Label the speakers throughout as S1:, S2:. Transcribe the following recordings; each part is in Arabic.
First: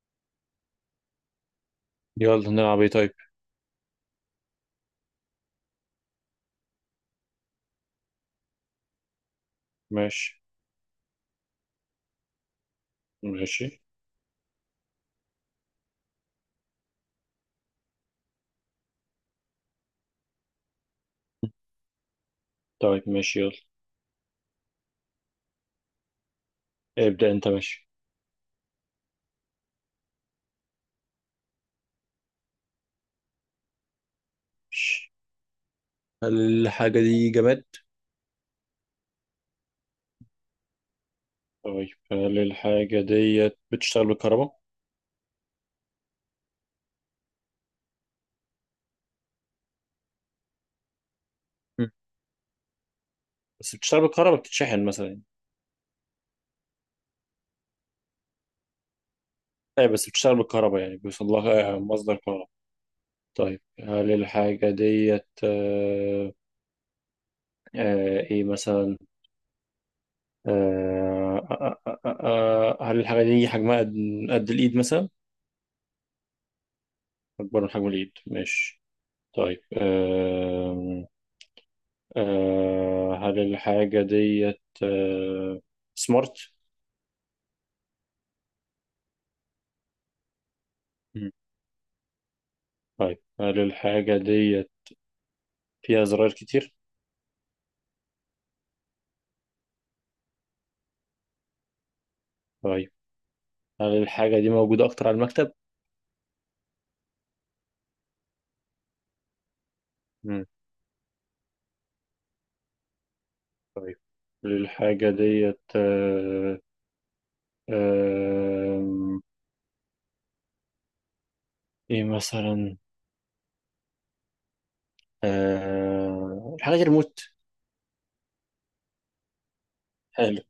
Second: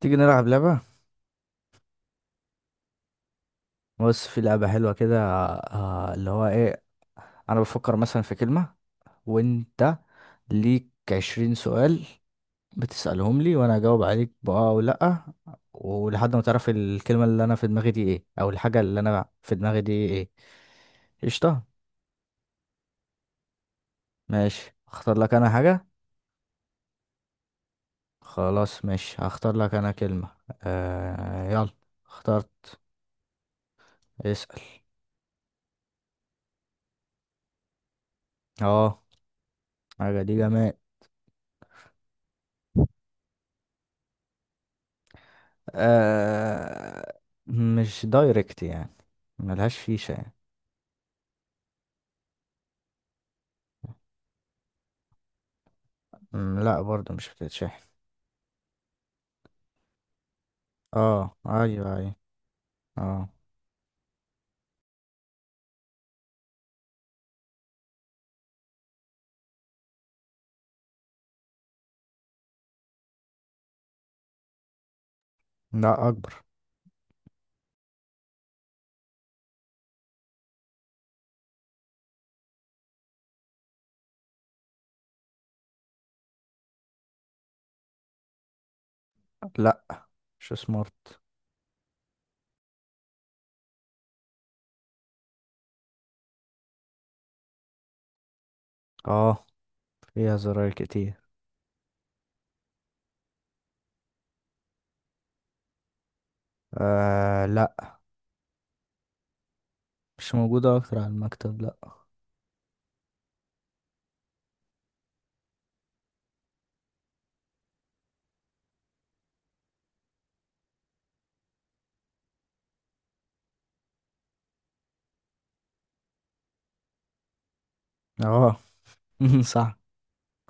S1: تيجي نلعب لعبة.
S2: يلا نلعب ايه طيب.
S1: بص، في لعبة حلوة كده. اللي هو ايه، انا بفكر مثلا في كلمة وانت
S2: ماشي.
S1: ليك 20 سؤال بتسألهم لي
S2: ماشي.
S1: وانا اجاوب عليك بأه او لأ ولحد ما تعرف الكلمة اللي انا في دماغي دي ايه او الحاجة اللي انا في دماغي دي ايه. قشطة.
S2: طيب ماشي يلا.
S1: ماشي، اختار لك انا حاجة.
S2: ابدأ انت ماشي.
S1: خلاص ماشي، هختار لك انا كلمة. يلا. اخترت. اسأل.
S2: ماشي. هل الحاجة دي جماد؟
S1: اه، حاجة دي جماد.
S2: طيب هل الحاجة ديت بتشتغل بالكهرباء؟
S1: آه مش دايركت يعني، ملهاش فيشة يعني.
S2: مم. بس بتشتغل بالكهرباء بتتشحن مثلا يعني.
S1: مم، لا، برضو مش بتتشحن.
S2: ايه بس بتشتغل بالكهرباء يعني بيوصل
S1: اه
S2: لها
S1: ايوه ايوه
S2: مصدر كهرباء.
S1: اه.
S2: طيب هل الحاجة ديت ايه مثلا؟ هل الحاجة دي حجمها قد قد الإيد مثلا؟
S1: لا، اكبر.
S2: أكبر من حجم الإيد ماشي. طيب هل الحاجة ديت سمارت؟
S1: لا، مش سمارت.
S2: مم. طيب هل الحاجة ديت فيها زراير كتير؟
S1: اه، فيها زراير كتير.
S2: طيب هل الحاجة دي موجودة أكتر على المكتب؟
S1: لا، مش
S2: مم.
S1: موجودة اكتر على المكتب، لا.
S2: طيب هل الحاجة ديت آه، إيه مثلا؟ الحاجة دي ريموت.
S1: اه، صح.
S2: حلو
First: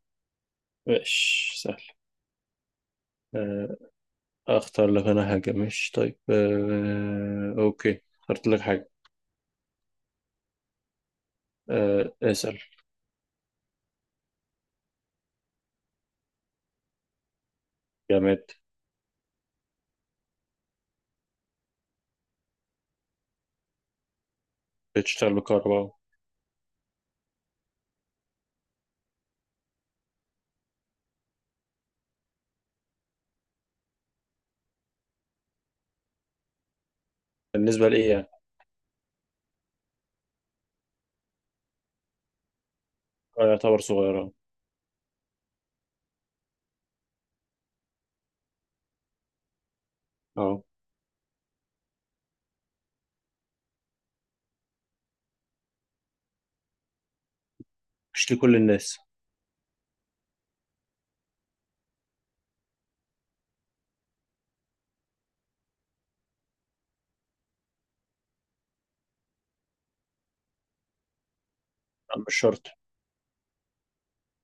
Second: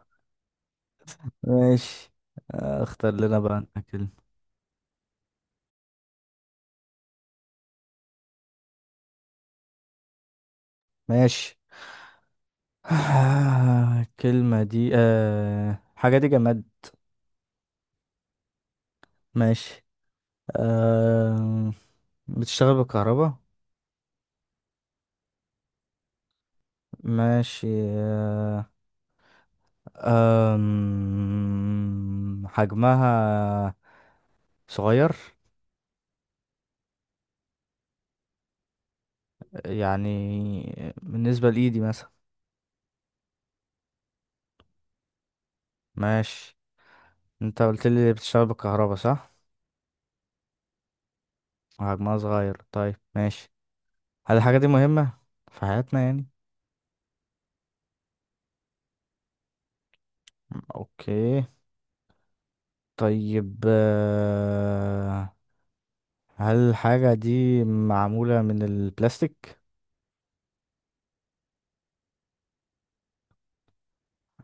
S2: ماشي سهل.
S1: ماشي. اختار لنا بقى
S2: آه،
S1: انت كلمة.
S2: أختار لك أنا حاجة. مش طيب أوكي اخترت لك حاجة.
S1: ماشي.
S2: اسأل.
S1: الكلمة دي آه حاجة دي جماد.
S2: جامد.
S1: ماشي. آه بتشتغل بالكهرباء.
S2: بتشتغل بالكهرباء.
S1: ماشي. آه، أم، حجمها صغير،
S2: بالنسبة لإيه يعني؟
S1: يعني بالنسبة لإيدي مثلا.
S2: يعتبر صغيرة.
S1: ماشي. انت قلت لي بتشتغل بالكهرباء صح،
S2: اه
S1: وحجمها صغير. طيب ماشي. هل الحاجة دي مهمة في حياتنا يعني؟
S2: مش لكل الناس.
S1: اوكي. طيب، هل الحاجة دي معمولة من البلاستيك؟
S2: مش شرط.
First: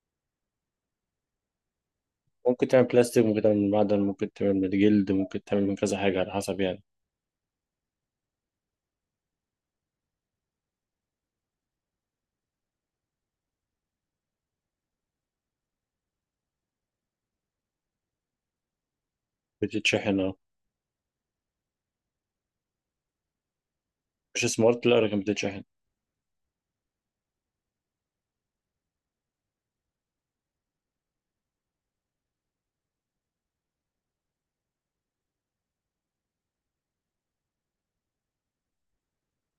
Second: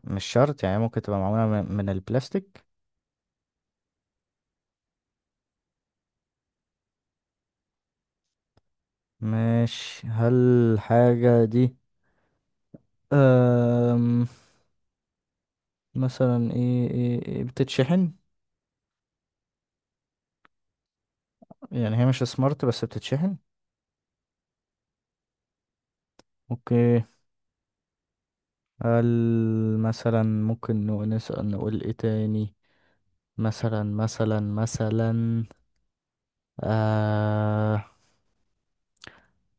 S1: مش شرط، يعني ممكن تبقى معمولة من البلاستيك.
S2: ممكن تعمل بلاستيك ممكن تعمل من معدن ممكن تعمل من جلد ممكن تعمل من كذا حاجة على حسب يعني.
S1: ماشي. هل الحاجة دي أم... مثلا إيه بتتشحن؟
S2: بتتشحن اه.
S1: يعني هي مش سمارت بس بتتشحن.
S2: مش سمارت لا لكن بتتشحن.
S1: اوكي. هل مثلا ممكن نسأل، نقول ايه تاني؟ مثلا. آه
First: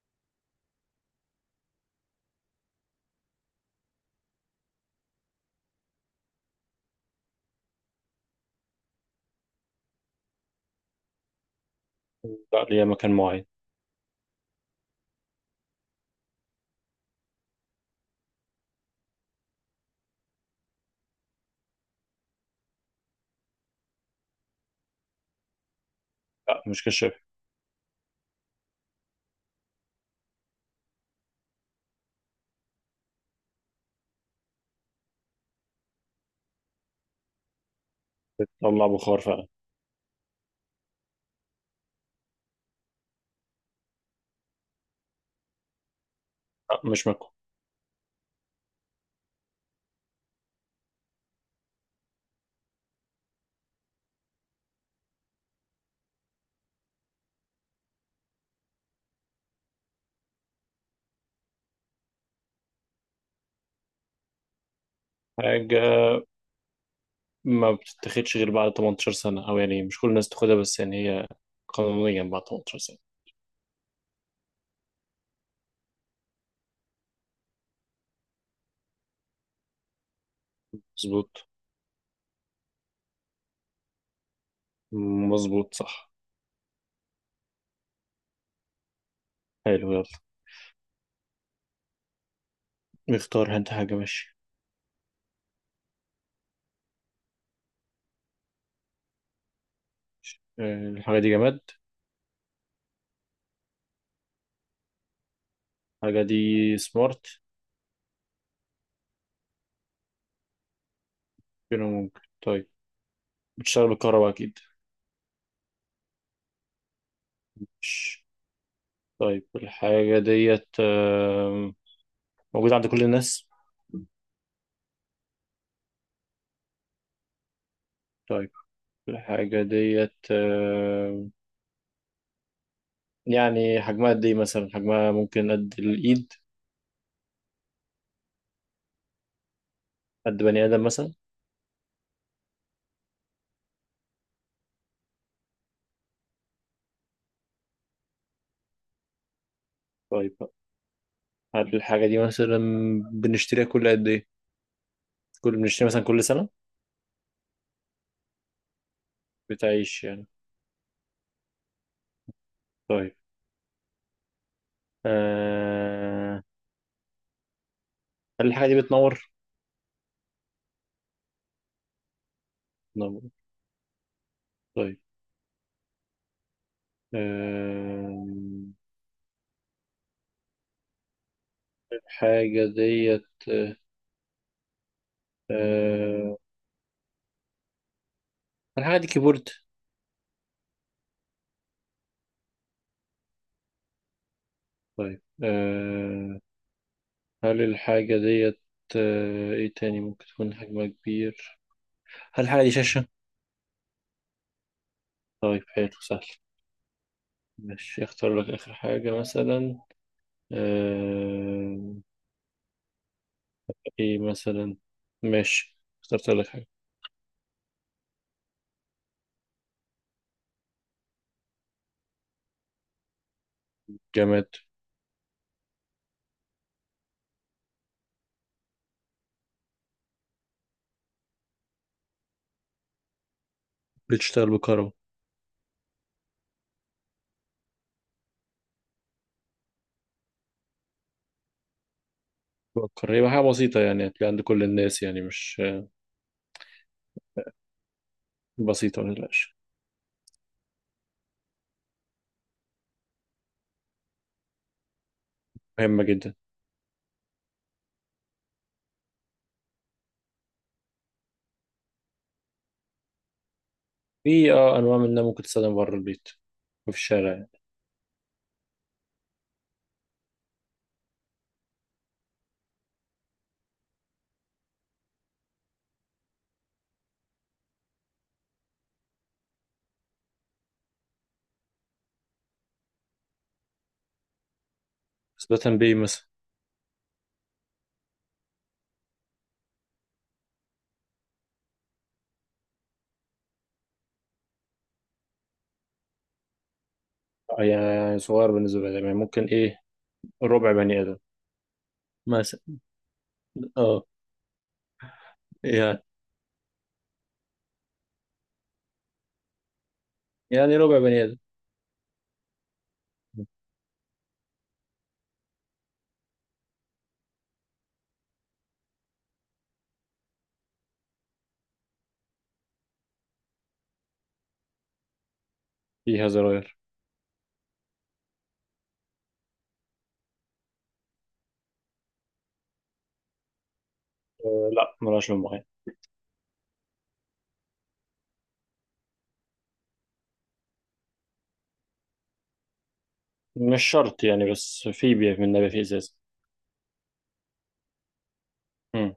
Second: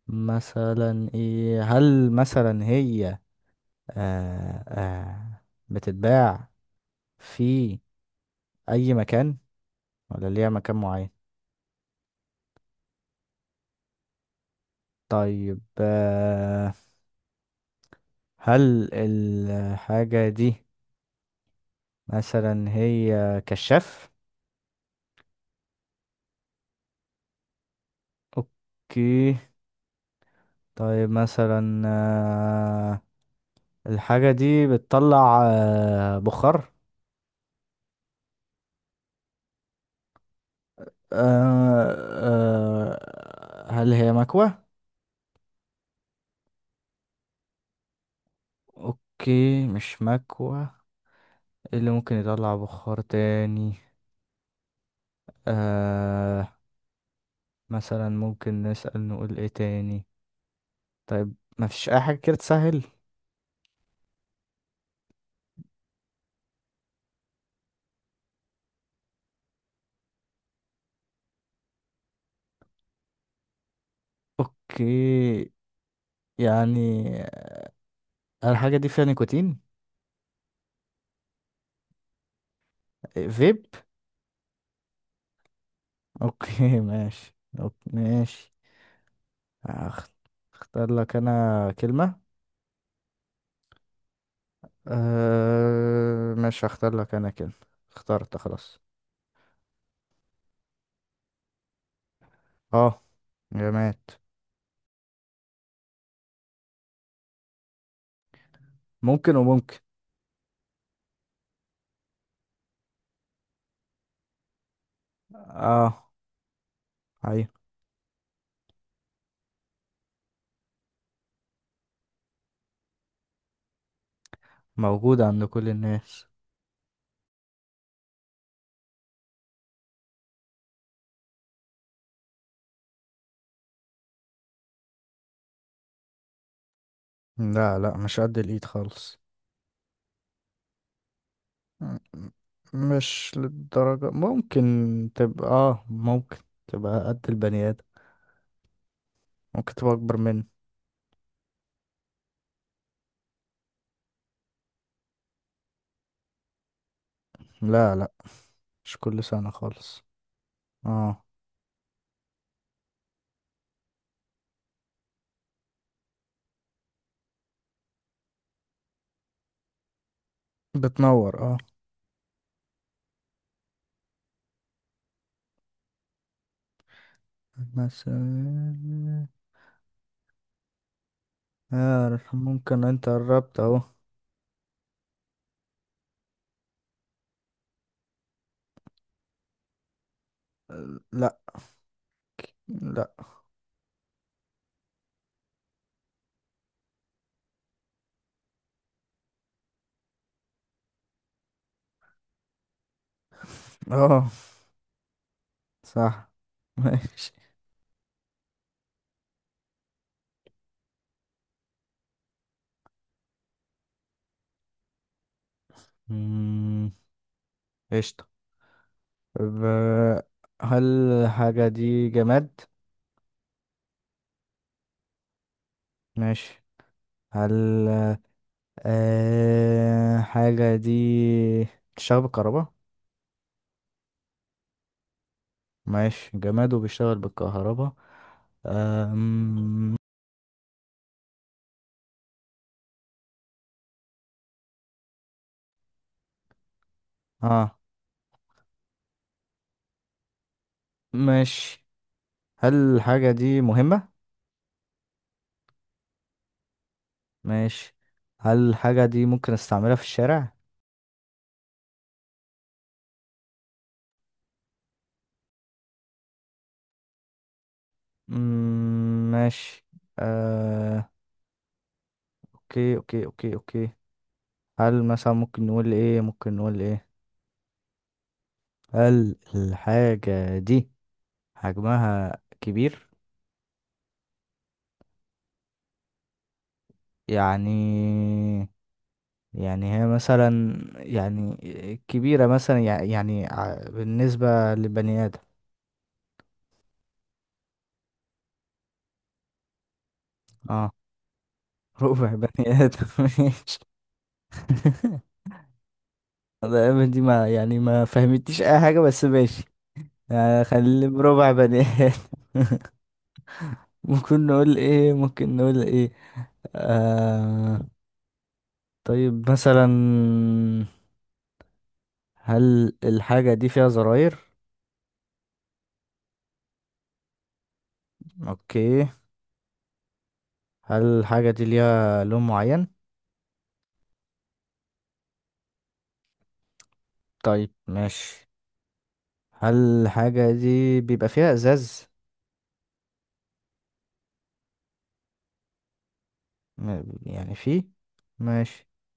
S1: مثلا ايه، هل مثلا هي آه آه بتتباع في اي مكان ولا ليها مكان معين؟
S2: لا ليها مكان معين.
S1: طيب، هل الحاجة دي مثلا هي كشاف؟
S2: لا مش كشاف.
S1: اوكي. طيب، مثلا الحاجة دي بتطلع بخار.
S2: بتطلع بخار فعلا.
S1: آه، هل هي مكوة؟
S2: لا مش مكوى.
S1: اوكي، مش مكوة. إيه اللي ممكن يطلع بخار تاني؟ آه، مثلا ممكن نسأل، نقول ايه تاني؟ طيب، مفيش اي حاجة كده تسهل؟
S2: حاجة ما بتتاخدش غير بعد 18 سنة أو يعني مش كل الناس تاخدها بس يعني هي قانونيا بعد 18 سنة.
S1: اوكي. يعني الحاجة دي فيها نيكوتين؟
S2: مظبوط.
S1: فيب.
S2: مظبوط صح.
S1: اوكي ماشي، أوكي ماشي.
S2: حلو يلا.
S1: هخ- اختار لك انا كلمة.
S2: نختار انت حاجة ماشي.
S1: ماشي، هختار لك انا كلمة. اخترت خلاص.
S2: الحاجة دي جماد.
S1: اه، جماد.
S2: الحاجة دي سمارت.
S1: ممكن وممكن.
S2: كده ممكن. طيب بتشتغل بالكهرباء أكيد.
S1: اه، هي
S2: مش- طيب الحاجة ديت موجودة عند كل الناس.
S1: موجودة عند كل الناس.
S2: طيب الحاجة ديت يعني حجمها قد إيه مثلا، حجمها ممكن قد الإيد.
S1: لا لا، مش قد الايد خالص.
S2: قد بني آدم مثلا.
S1: م- م- مش للدرجة. ممكن تبقى قد البني ادم، ممكن تبقى اكبر
S2: طيب
S1: منه.
S2: هل الحاجة دي مثلا بنشتريها كل قد إيه، كل بنشتريها مثلا كل سنة.
S1: لا لا، مش كل سنة خالص.
S2: بتعيش يعني.
S1: اه،
S2: طيب آه، هل الحاجة دي بتنور؟
S1: بتنور، اه.
S2: بتنور. طيب آم،
S1: مثلا،
S2: الحاجة
S1: ممكن انت
S2: ديت
S1: قربت اهو.
S2: أه الحاجة دي كيبورد.
S1: لا لا.
S2: طيب أه هل الحاجة ديت أه ايه تاني ممكن تكون حجمها كبير. هل الحاجة دي شاشة؟
S1: اه،
S2: طيب حلو سهل.
S1: صح. ماشي.
S2: ماشي اختار لك آخر حاجة مثلا. أه ايه مثلا. ماشي اخترت لك حاجة.
S1: مم، قشطة. طب، هل الحاجة دي جماد؟
S2: جماد.
S1: ماشي. هل حاجة دي بتشتغل بالكهرباء؟
S2: بتشتغل بكهرباء.
S1: ماشي، جماد وبيشتغل بالكهرباء. آم،
S2: بفكر هي حاجة بسيطة يعني هتلاقي عند كل الناس يعني مش
S1: اه
S2: بسيطة متقلقش.
S1: ماشي. هل الحاجة دي مهمة؟
S2: مهمة جدا.
S1: ماشي. هل الحاجة دي ممكن استعملها في الشارع؟
S2: في اه أنواع منها ممكن تستخدم بره البيت وفي الشارع يعني.
S1: مم، ماشي. آه، اوكي اوكي اوكي اوكي. هل مثلا ممكن نقول ايه، هل الحاجة دي حجمها كبير؟
S2: بس ده تنبيه مثلا.
S1: يعني، هي مثلا يعني كبيرة، مثلا بالنسبة لبني آدم.
S2: يعني صغير بالنسبة لي يعني ممكن إيه ربع
S1: اه،
S2: بني آدم
S1: ربع
S2: مثلا.
S1: بني آدم ماشي.
S2: أه يعني.
S1: دي ما يعني ما فهمتيش اي حاجة، بس ماشي. يعني
S2: يعني ربع
S1: خليه
S2: بني آدم.
S1: بربع بني آدم. ممكن نقول ايه. آه طيب، مثلا هل الحاجة دي فيها زراير؟
S2: فيها زراير.
S1: اوكي. هل الحاجة دي ليها لون معين؟
S2: أه لا ملهاش لون معين.
S1: طيب ماشي. هل الحاجة دي بيبقى فيها ازاز؟
S2: مش شرط يعني بس في من نبات في إزازة.
S1: يعني فيه. ماشي.
S2: مم.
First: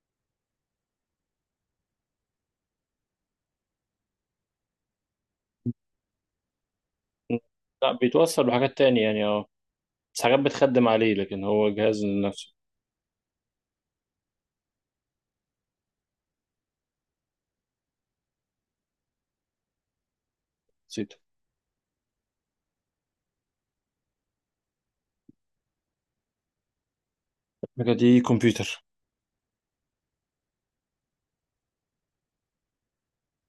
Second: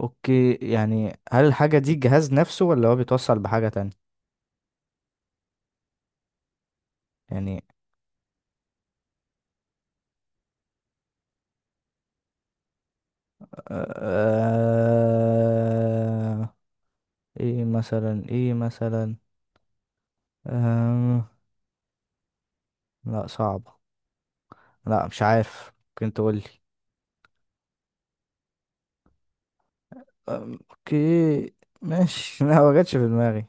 S1: اوكي، يعني هل الحاجة دي جهاز نفسه ولا هو بيتوصل بحاجة تانية؟ يعني،
S2: لا بيتوصل بحاجات تانية يعني أه بس حاجات بتخدم عليه لكن هو جهاز لنفسه.
S1: آه ايه مثلا،
S2: بسيطة.
S1: آه لا صعبة. لا، مش عارف، ممكن تقولي.
S2: الحاجة دي كمبيوتر.
S1: اوكي ماشي. لا، ما جاتش في دماغي.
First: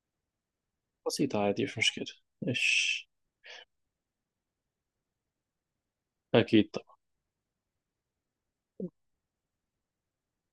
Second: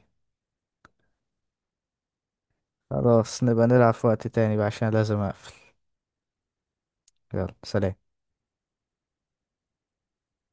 S2: بسيطة عادي مش مشكلة. إيش.
S1: خلاص، نبقى نلعب في وقت تاني بقى عشان لازم اقفل.
S2: أكيد.
S1: يلا، سلام.